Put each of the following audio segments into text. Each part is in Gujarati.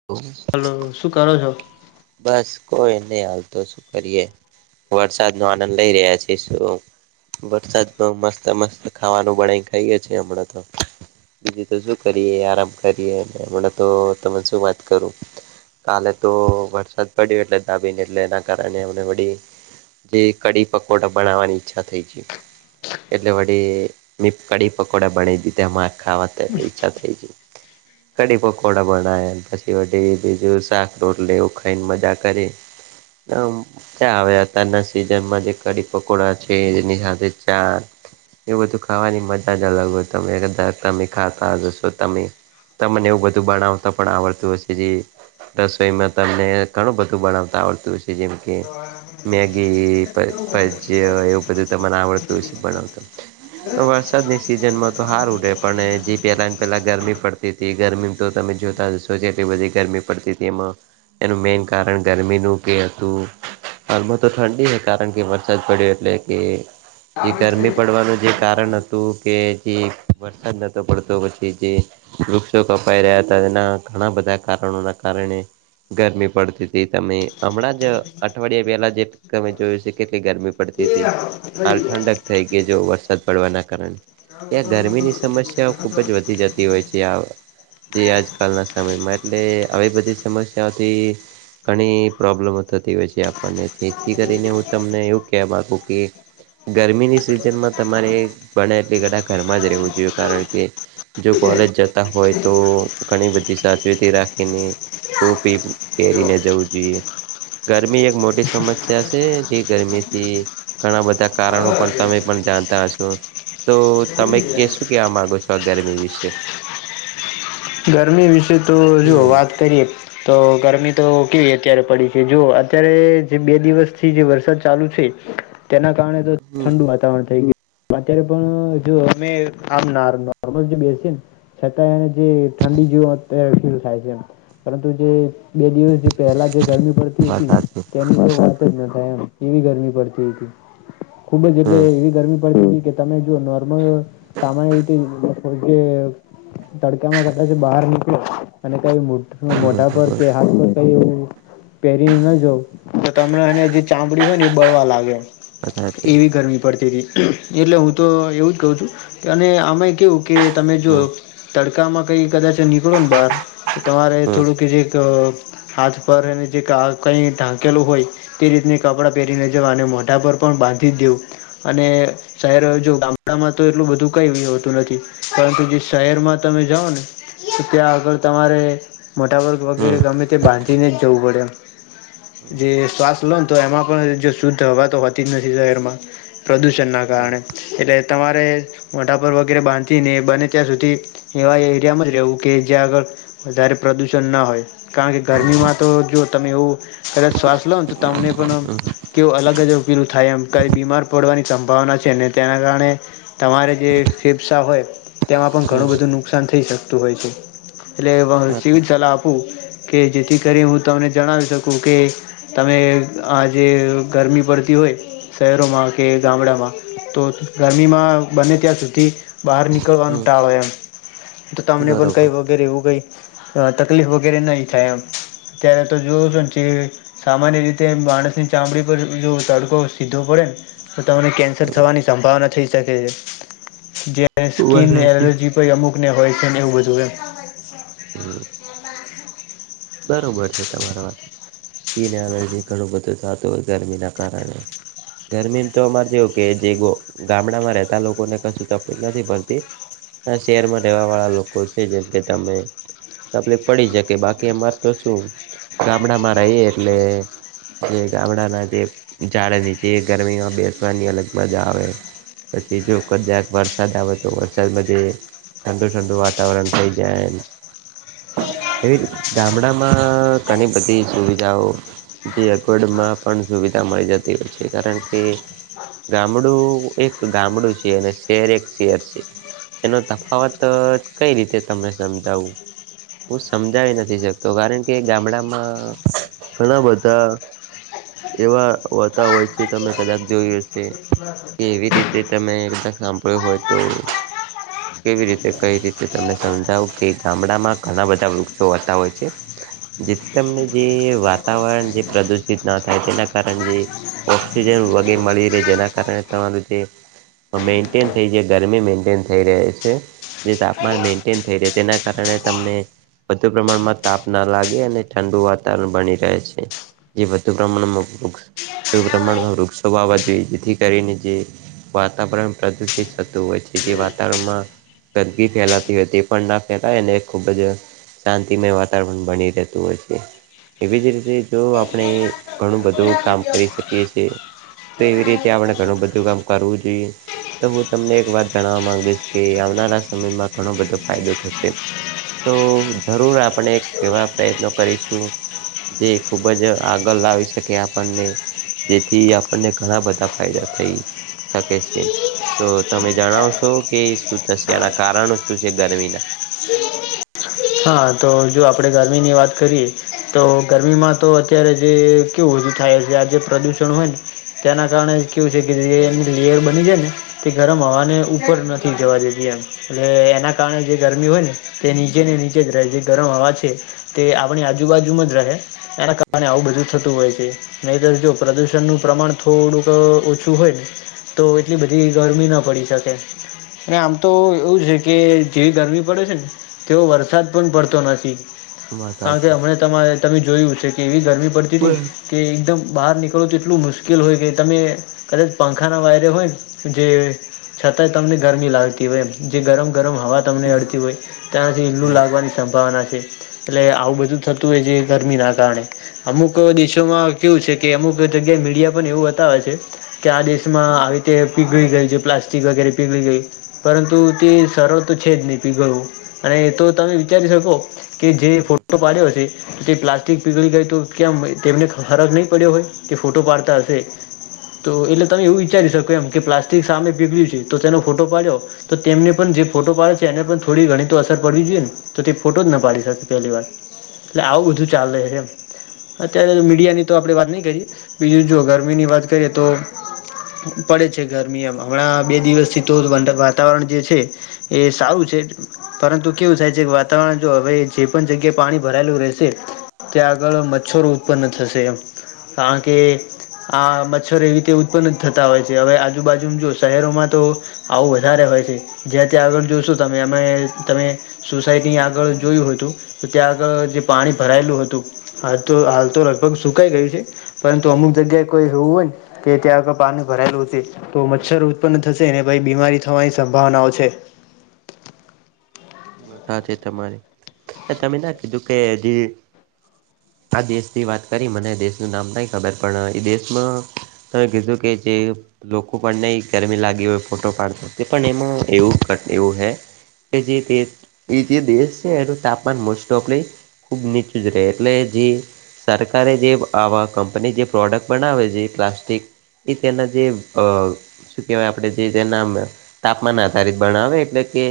[inaudible] હાલો શું કરો છો? બસ કોઈ ની હાલ તો શું કરીએ? વરસાદનો આનંદ લઇ રહ્યા છે, શું વરસાદમાં મસ્ત મસ્ત ખાવાનું બનાય ખાઈએે છે, અમણા તો બીજું તો શું કરીએ આરામ કરીએ હમણાં તો તમે શું વા કરો કાલે તો વરસાદ પડ્યો એટલે દાબીને એટલે એના કારણે [unintelligible] વડી જે કડી પકોડા બનાવવાની ઈચ્છા થઈ છે. એટલે વડી મે કઢી પકોડા બના દીધા એમાં ખાવા એટલે ઈચ્છા થઈ ગઈ કડી પકોડા બનાય પ [unintelligible] બીજું શાક રોટલો એવું ખાઈને મજા કરી ચા અવે અત્યારના સિઝનમાં જે કડી પકોડા છે, એની હાથે ચા એવું બધું ખાવાની મજા જ અલગ હોય તમે કદા તમે ખાતા જશો તમે તમને એવું બધું બણવતા પણ આવડતું હ જે રસોઈમાં તમને ઘણું બધું બનાવતા આવડતું હો છે, જેમ કે મેગી, ભ ભજ્યા એવું બધું તમને આવડતું હોય છે, બનાવતા વરસાદની સિઝનમાં તો હારુ રે પડે જી પેલા ને પેલા ગરમી પડ તી તી ગરમી તો તમે જોતા જશો જે એટલી બધી ગરમી પડતીતી એમાં એનું મેન કારણ ગરમીનું કે હતું હાલમાં તો ઠંડી ને કારણ કે વરસાદ પડ્યો એટલે કે જે ગરમી પડવાનું જે કારણ હતું કે જે વરસાદ નહોતો પડતો પછી જે વૃક્ષો કપાઈ રહ્યા હતા એના ઘણા બધા કારણોના કારણે ગરમી પડતી હતી, તમે હમણાં જ અઠવાડિયા પહેલા જે તમે જોયું છે તે કેટલી ગરમી પડતી હતી હાલ ઠંડક થઈ ગઈ જો વરસાદ પડવાના કારણે, એ ગરમીની સમસ્યાઓ ખુબ જ વધી જતી હોય છે, આ જે આજકાલના સમયમાં એટલે આવી બધી સમસ્યાઓથી ઘણી પ્રોબ્લેમો થતી હોય છે આપણને જેથી કરીને હું તમને એવું કેવા માગું કે ગરમીની સિઝનમાં તમારે બને એટલી ઘટા ઘરમાં જ રહેવું જોઈએ કારણ કે જો કોલેજ જતા હોય તો ઘણી બધી સાવ- -ચેતી રાખીને ટોપી પહેરીને જવું જોઈએ, ગરમી એક મોટી સમસ્યા છે, જે ગરમીથી ઘણા બધા કારણો પણ તમે પણ જાણતા હશો. તો તમે કે શું કેવા માગો છો આ ગરમી વિશે, ગરમી વિશે તો જો હમ વાત કરીએ તો ગરમી તો કેવી અત્યારે પડી છે જો અત્યારે જે બે દિવસથી જે વરસાદ ચાલુ છે. તેના કારણે તો હમ ઠંડુ વાતાવરણ થઈ ગયું. અત્યારે પણ જો અમે આમ નાર્મ અમે જે બેસીએને છતાં એ જે ઠંડી જેવું અત્યારે ફીલ થાય છે એમ પરંતુ જે બે દિવસ જે પહેલા જે ગરમી વાત પડતી સાચી તેની વાત જ ન થાય એમ એવી ગરમી પડતી હતી. ખુબ જ એટલે હમ એવી ગરમી પડતી કે તમે જો નોર્મલ સામાન્ય રીતે કે જો તડકામાં કદાચ બહાર નીકળો અને કઈ બરોબર મોટા પર કે હાથ પર કઈ એવું પહેરીને ના જવ તો તમને એ જે ચામડી હોય ને એ બળવા લાગે, વાત સાચી એવી ગરમી પડતી હતી એટલે હું તો એવું જ કહું છું કે અને આમય કેવું કે તમે જો હમ તડકામાં કઈ કદાચ કળો બહાર તો તમારે હમ થોડુંક જે એક હાથ પર એને જે કા કઈ ઢાંકેલું હોય, તે રીતના કપડાં પહેરીને જવા અને મોઢા પર પણ બાંધી જ દેવું અને શહેર જો ગામડામાં તો એટલું બધું કઈ હોતું નથી પરંતુ જે શહેરમાં તમે જાઓ ને તો ત્યાં આગળ તમારે મોટા વર્ગ હમ વગેરે ગમે તે બાંધીને જ જવું પડે, હમ જે શ્વાસ લો તો એમાં પણ જો શુદ્ધ હવા તો હોતી જ નથી શહેરમાં, પ્રદૂષણના હમ કારણે એટલે તમારે મોઢા પર વગેરે બાંધીને બને ત્યાં સુધી કેમ જ રહેવું કે જ્યાં આગળ વધારે પ્રદુષણ ના હોય, કારણ કે બરોબર વાત ગરમીમાં તો જો તમે એવું કદાચ શ્વાસ લો ને તો તમને પણ કેવું અલગ જ ફિલ થાય એમ કંઇ બીમાર પડવાની સંભાવના છે ને તેના કારણે તમારે જે ફેફસા હોય તેમાં પણ ઘણું બધું નુકસાન થઈ શકતું હોય છે એટલે સીવિત સાચી. સલાહ આપુ કે જેથી કરી હું તમને જણાવી શકું કે તમે આ જે ગરમી પડતી હોય શહેરોમાં કે ગામડામાં તો ગરમીમાં બને ત્યાં સુધી બહાર નીકળવાનું ટાળો એમ, તો તમને પણ કઈ વગેરે એવું કઈ તકલીફ વગેરે નહી થાય એમ, અત્યારે તો જોવો છો ને કેવી સામાન્ય રીતે માણસની ચામડી પર બીજું તડકો સીધો પડે ને તો તમને કેન્સર થવાની સંભાવના થઈ સકે છે. જે એ સ્કિન એલર્જી ભઈ અમુકને હોય છે, ને એવુ બધુ એમ. બરોબર છે, તમારા વાત. કીન એલર્જી ઘણું બધુ થાતુ હોય ગરમીના કારણે. ધરમીન તો અમારે જેવું કે, જે ગો ગામડામાં રેહતા લોકોને કસુ તફલીક નથી પડતી. આ શેરમાં રેવા વાળા લોકો છે. જેમ કે, તમે તફલીક પડી શકે બાકી એમાર તો શું ગામડામાં રઈએ એટલે જે ગામડાના જે જાડ નીચે ગરમીમાં બેસવાની અલગ મજા આવે. પછી જો કદાચ વરસાદ આવે, તો વરસાદમાં જે ઠંડુ-ઠંડુ વાતાવરણ થઈ જાય. એવી ગામડામાં ઘણી બધી સુવિધાઓ જે અગવડમાં પણ સુવિધા મળી જતી હોય છે. કારણ કે, ગામડું એક ગામડું છે અને શેર એક શેર છે. એનો તફાવત કઈ રીતે તમને સમજાવું? હું સમજાવી નથી શ તો કારણ કે ગામડામાં ઘણા બધા એવા વતા ઓય છે, તમે કદાચ જોયુ હસે. કે એવી રીતે તમે જાક હાંભળ્યું હોય તો કેવી રીતે, કઈ રીતે તમને સમજાવું કે ગામડામાં ઘણા બધા વૃક્ષો અતા ઓય જેથી તમને જે વાતાવરણ જે પ્રદુષિત ન થાય તેના કારણ જે ઑક્સિજન વગે મળી રે, જેના કારણે તમારુ જે અ મેન્ટેન થઈ જાય, ગરમી મેન્ટેન થઈ રહે છે. જે તાપમાન મેન્ટેન થઈ રે, તેના કારણે તમને વધુ પ્રમાણમા તાપ ના લાગે અને ઠંડુ વાતાવરણ બની રહે છે, જે વધુ પ્રમાણમાં ઉક્સ્ ધુ પ્રમાણમાં વૃક્ષો વાવા જોઈએ, જેથી કરીને જે વાતાવરણ પ્રદુષિત થતું ઓય છે, જે વાતાવરણમાં ગંદગી ફેલાતી અતી પન ના ફેલાય અને ખુબ જ શાંતિમય વા તાવરણ બની રેતું ઓય છે. એવી જ રીતે જો આપણે ઘણું બધું કામ કરી શકીએ છીએ. તે એવી રીતે આપણે ઘણું બધું કામ કરવું જોઈએ. તો હું તમને એક વાત જાણવા માંગીસ કે, આવનારા સમયમાં ઘણો બધો ફાયદો થસે. તો જરૂર આપણે એક એવા પ્રયત્નો કરીશું જે ખુબ જ આગળ લાવી શકે, આપને જેથી આપણને ઘણા બધા ફાયદા થઈ શકે છે. તો તમે જણાવશો કે, શું થશે એના કારણો સુ સે ગરમીના હા, તો જો આપણે ગરમીની વાત કરીએ. તો ગરમીમાં તો અત્યારે જે કેઉ વધુ થાય આ છે, આ જે પ્રદૂષણ હોય ન તેના કારણે કેવું છે કે, જે એમ્ની લેયર બની જાય ને તે ગરમ હવાને ઉપર નથી જવા દેતી એમ. એટલે એના કારણે જે ગરમી ઓય ને તે નીચે ને નીચે જ રહે છે, ગરમ હવા છે. તે આપણી આજુબાજુમાં જ રહે, એના કારણે આવું બધું થતું ઓય છે. નહીતર, જો પ્રદૂષણનું પ્રમાણ થોડુંકઅ ઓછું હોય તો એટલી બધી ગરમી ન પડી શકે. ને આમ તો એવું છે કે, જેવી ગરમી પડે છે ન તેવો વરસાદ પણ પડતો નથી. વાત કાણ કે, હાચી અમણે તમાયે તમે જોયું છે કે એવી ગરમી પડતી તી ન. કે એકદમ બહાર નીકળો, તો એટલું મુશ્કેલ હોય કે તમે કદાચ પંખા ના વાયરે હોય, જે છતાંય તમને ગરમી લાગતી હોય એમ જે ગરમ ગરમ હવા તમને અડતી હોય ત્યાંથી ઈ લું લાગવાની સંભાવના છે, એટલે આવું બધું થતું હોય છે, ગરમીના કારણે અમુક દેશોમાં કેવું છે, કે અમુક જગ્યાએ મીડિયા પણ એવું બતાવે છે. કે આ દેશમાં આવી રીતે પીગળી ગય છે, પ્લાસ્ટિક વગેરે પીગળી ગય પરંતુ તે સરળ તો છે, જ નહી પીગળવું અને એ તો તમે વિચારી શકો કે જે ફોટો પાડ્યો છે. તે પ્લાસ્ટિક પીગળી ગઈ તો ક્યામ તેમને ફરક નહી પડ્યો હોય કે ફોટો પાડતા હશે તો એટલે તમે એવું વિચારી શકો એમ કે પ્લાસ્ટિક સામે પીગળ્યું છે. તો તેનો ફોટો પાડ્યો તો તેમને પણ જે ફોટો પાડે છે, એને પણ થોડી ઘણી તો અસર પડવી જોઈએ ને તો તે ફોટો જ ન પાડી શકશે પહેલી વાર એટલે આવું બધું ચાલે એમ અત્યારે મીડિયાની તો આપણે વાત નહી કરીએ બીજું જો ગરમીની વાત કરીએ તો પડે છે, રમી એમ હમણાં બે દિવસથી [unintelligible] વાતાવરણ જે છે. એ સારું છે, પરંતુ કેવું થાય જે વાતાવરણ જો હવે જે પણ જગ્યાએ પાણી ભરાયેલું રહેશે ત્યાં આગળ મચ્છર ઉત્પન્ન થશે એમ કારણ કે આ મચ્છર એવી રીતે ઉત્પન થતા હોય છે, હવે આજુબાજુ જો શહેરોમાં તો આવું વધારે હોય છે, જ્યાં ત્યાં આગળ જોઈશું તમે અમે તમે સોસાયટી આગળ જોયું હતુ ત્યાં આગળ જે પાણી ભરાયલુ હતું. હા તો હાલ તો લગભગ સુકાઈ ગયું છે. પરંતુ અમુક જગ્યાએ કોઈ એવું હોય ને કે ત્યાં આગળ પાણી ભરાયેલું છે. તો મચ્છર ઉત્પન્ન થશે [unintelligible] બીમારી થવાની સંભાવનાઓ છે. વાત હાચી તમારી ને તમે ના કીધું કે જે આ દેશથી વાત કરી મને દેશનું નામ નહી ખબર પણ એ દેશમાં તમે કીધું કે જે લોકો પણ નહીં ગરમી લાગી હોય ફોટો પાડતા તે પણ એમાં એવું ક એવું હૈ એ જે તે એ જે દેશ છે, એનું તાપમાન મોસ્ટ ઓફલી ખૂબ નીચું જ રે એટલે જે સરકારે જે આવા કંપની જે પ્રોડક્ટ બનાવે જે પ્લાસ્ટિક એ તેના ને જે અ શું કેવાય આપડે જે નામ તાપમાન આધારિત ભણાવે એટલે કે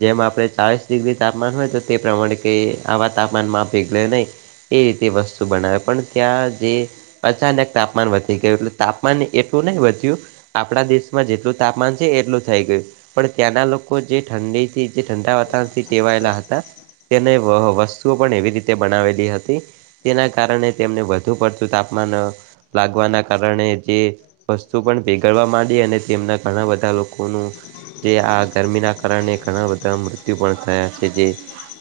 જેમ આપણે બાવીસ ડિગ્રી તાપમાન હોય તો તે પ્રમાણે કે આવા તાપમાનમાં પીગળે નહીં એ રીતે વસ્તુ બનાવે પણ ત્યાં જે અચાનક તાપમાન વધી ગયું એટલે તાપમાન એટલું નહી વધ્યું આપણા દેશમાં જેટલું તાપમાન છે, એટલું થઈ ગયું પણ ત્યાંના લોકો જે ઠંડીથી જે ઠંડા વાતાવરણથી ટેવાયેલા હતા. તેને વહ વસ્તુઓ પણ એવી રીતે બનાવેલી હતી. તેના કારણે તેમને વધુ પડતું તાપમાન લાગવાના કારણે જે વસ્તુ પણ ભેગડવા માંડી અને તેમના ઘણા બધા લોકોનું જે આ ગરમીના કારણે ઘણા બધા મૃ ત્યુ પણ થયા છે, જે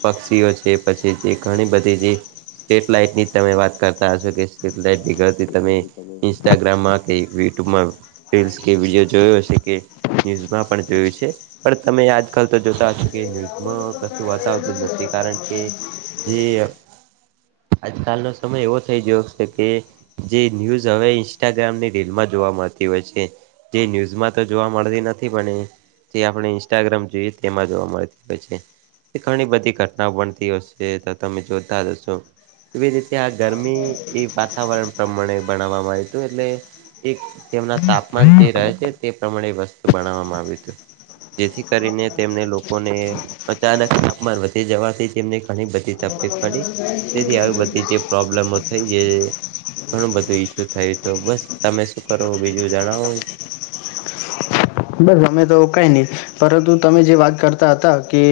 પક્ષીઓ છે, પછી જે ઘણી બધી જે સ્ટ્રીટ લાઈટની તમે વાત કરતા હશો કે સ્ટ્રીટ લાઈટ બિગડતી તમે ઇન્સ્ટાગ્રામમાં કે યુટ્યુબમાં રીલ્સ કે વિડીઓ જોયો હશે કે ન્યુઝમાં પણ જોયું છે, પણ તમે આજકાલ તો જોતા કે ન્યૂઝમાં કશું બતાવતું જ નથી કારણ કે જે આજકાલનો સમય એવો થઈ ગયો છે, કે જે ન્યૂઝ હવે ઇન્સ્ટાગ્રામ ની રીલમાં જોવા મળતી હોય છે. તે ન્યૂઝમાં તો જોવા મળતી નથી પણ તે આપણે ઇન્સ્ટાગ્રામ જોઈએ તેમાં જોવા મળે. છે. ઘણી બધી ઘટનાઓ બનતી હશે તો તમે જોતા જ હશો. એવી રીતે આ ગરમી એ વાતાવરણ પ્રમાણે બણાવામાં આવ્યું હતું એટલે એક તેમના તાપમાન જે રહે છે તે પ્રમાણે વસ્તુ બણાવામાં આવ્યું હતું. જેથી કરીને તેમને લોક લોકો ને અચાનક તાપમાન વધી જવાથી તેમને ઘણી બધી તકલીફ પડી. તેથી આવી બધી જે પ્રોબ્લેમ થઈ જે ઘણું બધું ઈસ્યુ થયું તો. બસ તમે શું કરો બીજું જણાવો. બસ અમે તો કઈ નહી પરંતુ તમે જે વાત કરતા હતા કે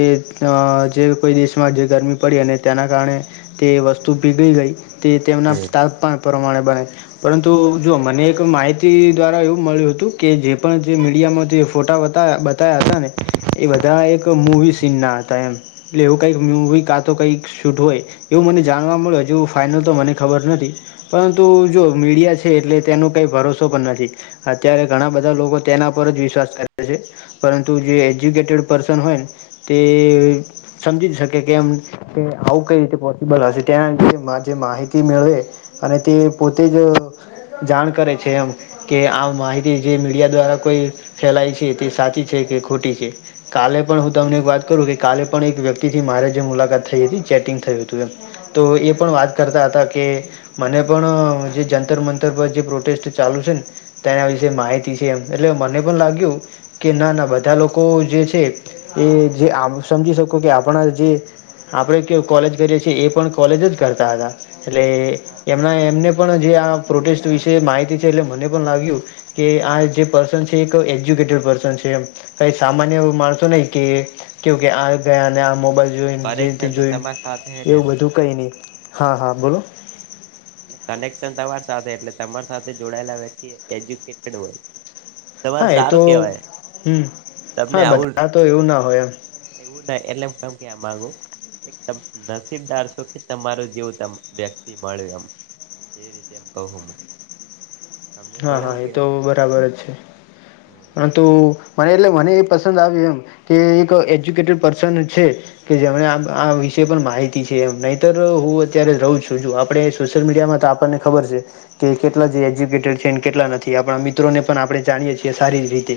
અ જે કોઈ દેશ માં જે ગરમી પડી અને તેના કારણે તે વસ્તુ પીગળી ગઈ તે તેમના હા તાપમાં પ્રમાણે બને. પરંતુ જો મને એક માહિતી દ્વારા એવું મળ્યું હતું કે જે પણ જે મી મીડિયામાં જે ફોટા બતાયા બતાયા હતા ને એ બધા એક મૂવી સીન ના હતા એમ. એટલે એવું કઈક મુવી કા તો કઈક શૂટ હોય. એવું મને જાણવા મળ્યું હજુ ફાાઈનલ તો મને ખબર નથી. પરંતુ જો મીડિયા છે એટલે તેનો કઈ ભરોસો પણ નથી. અત્યારે ઘણા બધા લોકો તેના ઉપર જ વિશ્વાસ કરે છે, પરંતુ જે એજ્યુકેટેડ પર્સન હોય ને તે સમજી જ શકે કેમ કે આવું કઈ રીતે પોસિબલ હશે તેના જે માહિતી મેળવે. અને તે પોતે જ જાણ કરે છે એમ. કે આ માહિતી જે મીડિયા દ્વારા કોઈ ફેલાય છે તે સાચી છે કે ખોટી છે. કાલે પણ હું તમને એક વાત કરું કે કાલે પણ એક વ્યક્તિ થી મારે જે મુલાકાત થઈ હતી. ચેટિંગ થયું હતું એમ. તો એ પણ વાત કરતા હતા કે મને પણ અ જે જંતર મંતર પર જે પ્રોટેસ્ટ ચાલુ છે ને. તેના વિશે માહિતી છે એમ એટલે મને પણ લાગ્યું કે ના -ના બધા લોકો જે છે એ જે આ સમજી શકો કે આપણા જે આપણે કેવું કોલેજ કરીએ છીએ એ પણ કોલેજ જ કરતા હતા, એટલે તો વાત સાચી એમના તમારી એમને પણ જે આ પ્રોટેસ્ટ વિશે માહિતી છે એટલે મને પણ લાવયું કે આ જે પસ પર્સન છે એ એક એજ્યુકેટેડ પર્સન છે કઈ સામાન્ય માણસો નહી કે કેવું કે આ ગયા અને આ મોબાઈલ જોઈને જેથી કનેક્શન તો જોઈને તમારી સાથે હે ને એવું એનું બધું કંઈ નહીં હા- હા બોલો. કનેક્શન તમારી સાથે, એટલે તમારી સાથે જોડાયેલા વ્યક્તિ એક એજ્યુકેટેડ હોય. તમારે હા, એ તો સારું કેવાય હમ, હા તમને આવું બધા તો એવું ના હોય આમ. એવું નઈ એટલે હું તમને એમ કેવા માંગુ. એકદમ નસીબદાર છું કે તમારો જેવો વ્યક્તિ મળ્યું એમ. જે રીતે હું કહુ હા- હા, એ તો બરાબર જ છે. પણ તો મને એટલે મને એ પસંદ આવ્યું એમ કે એક એજ્યુકેટેડ પર્સન જ છે. કે જેમને આ વિશે પણ માહિતી છે એમ નહીતર હું અત્યારે રહું છું આપડે સોશિયલ મીડિયામાં તો આપણને ખબર છે કે કેટલા જે એજ્યુકેટેડ છે ન કેટલા નથી. આપણા મિત્રોને પણ આપણે જાણીએ છીએ સારી રીતે.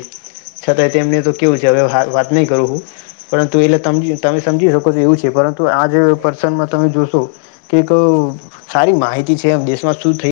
છતાંય તેમને તો કેવું છે હવે હારુ વાત નહી કરું હું. પરંતુ એટલે [unintelligible] તમે સમજી શકો છો એવું છે પરં તો આજ પર્સનમાં તમે જોશો કે કવ સારી માહિતી છે [unintelligible] દેશમાં શું થય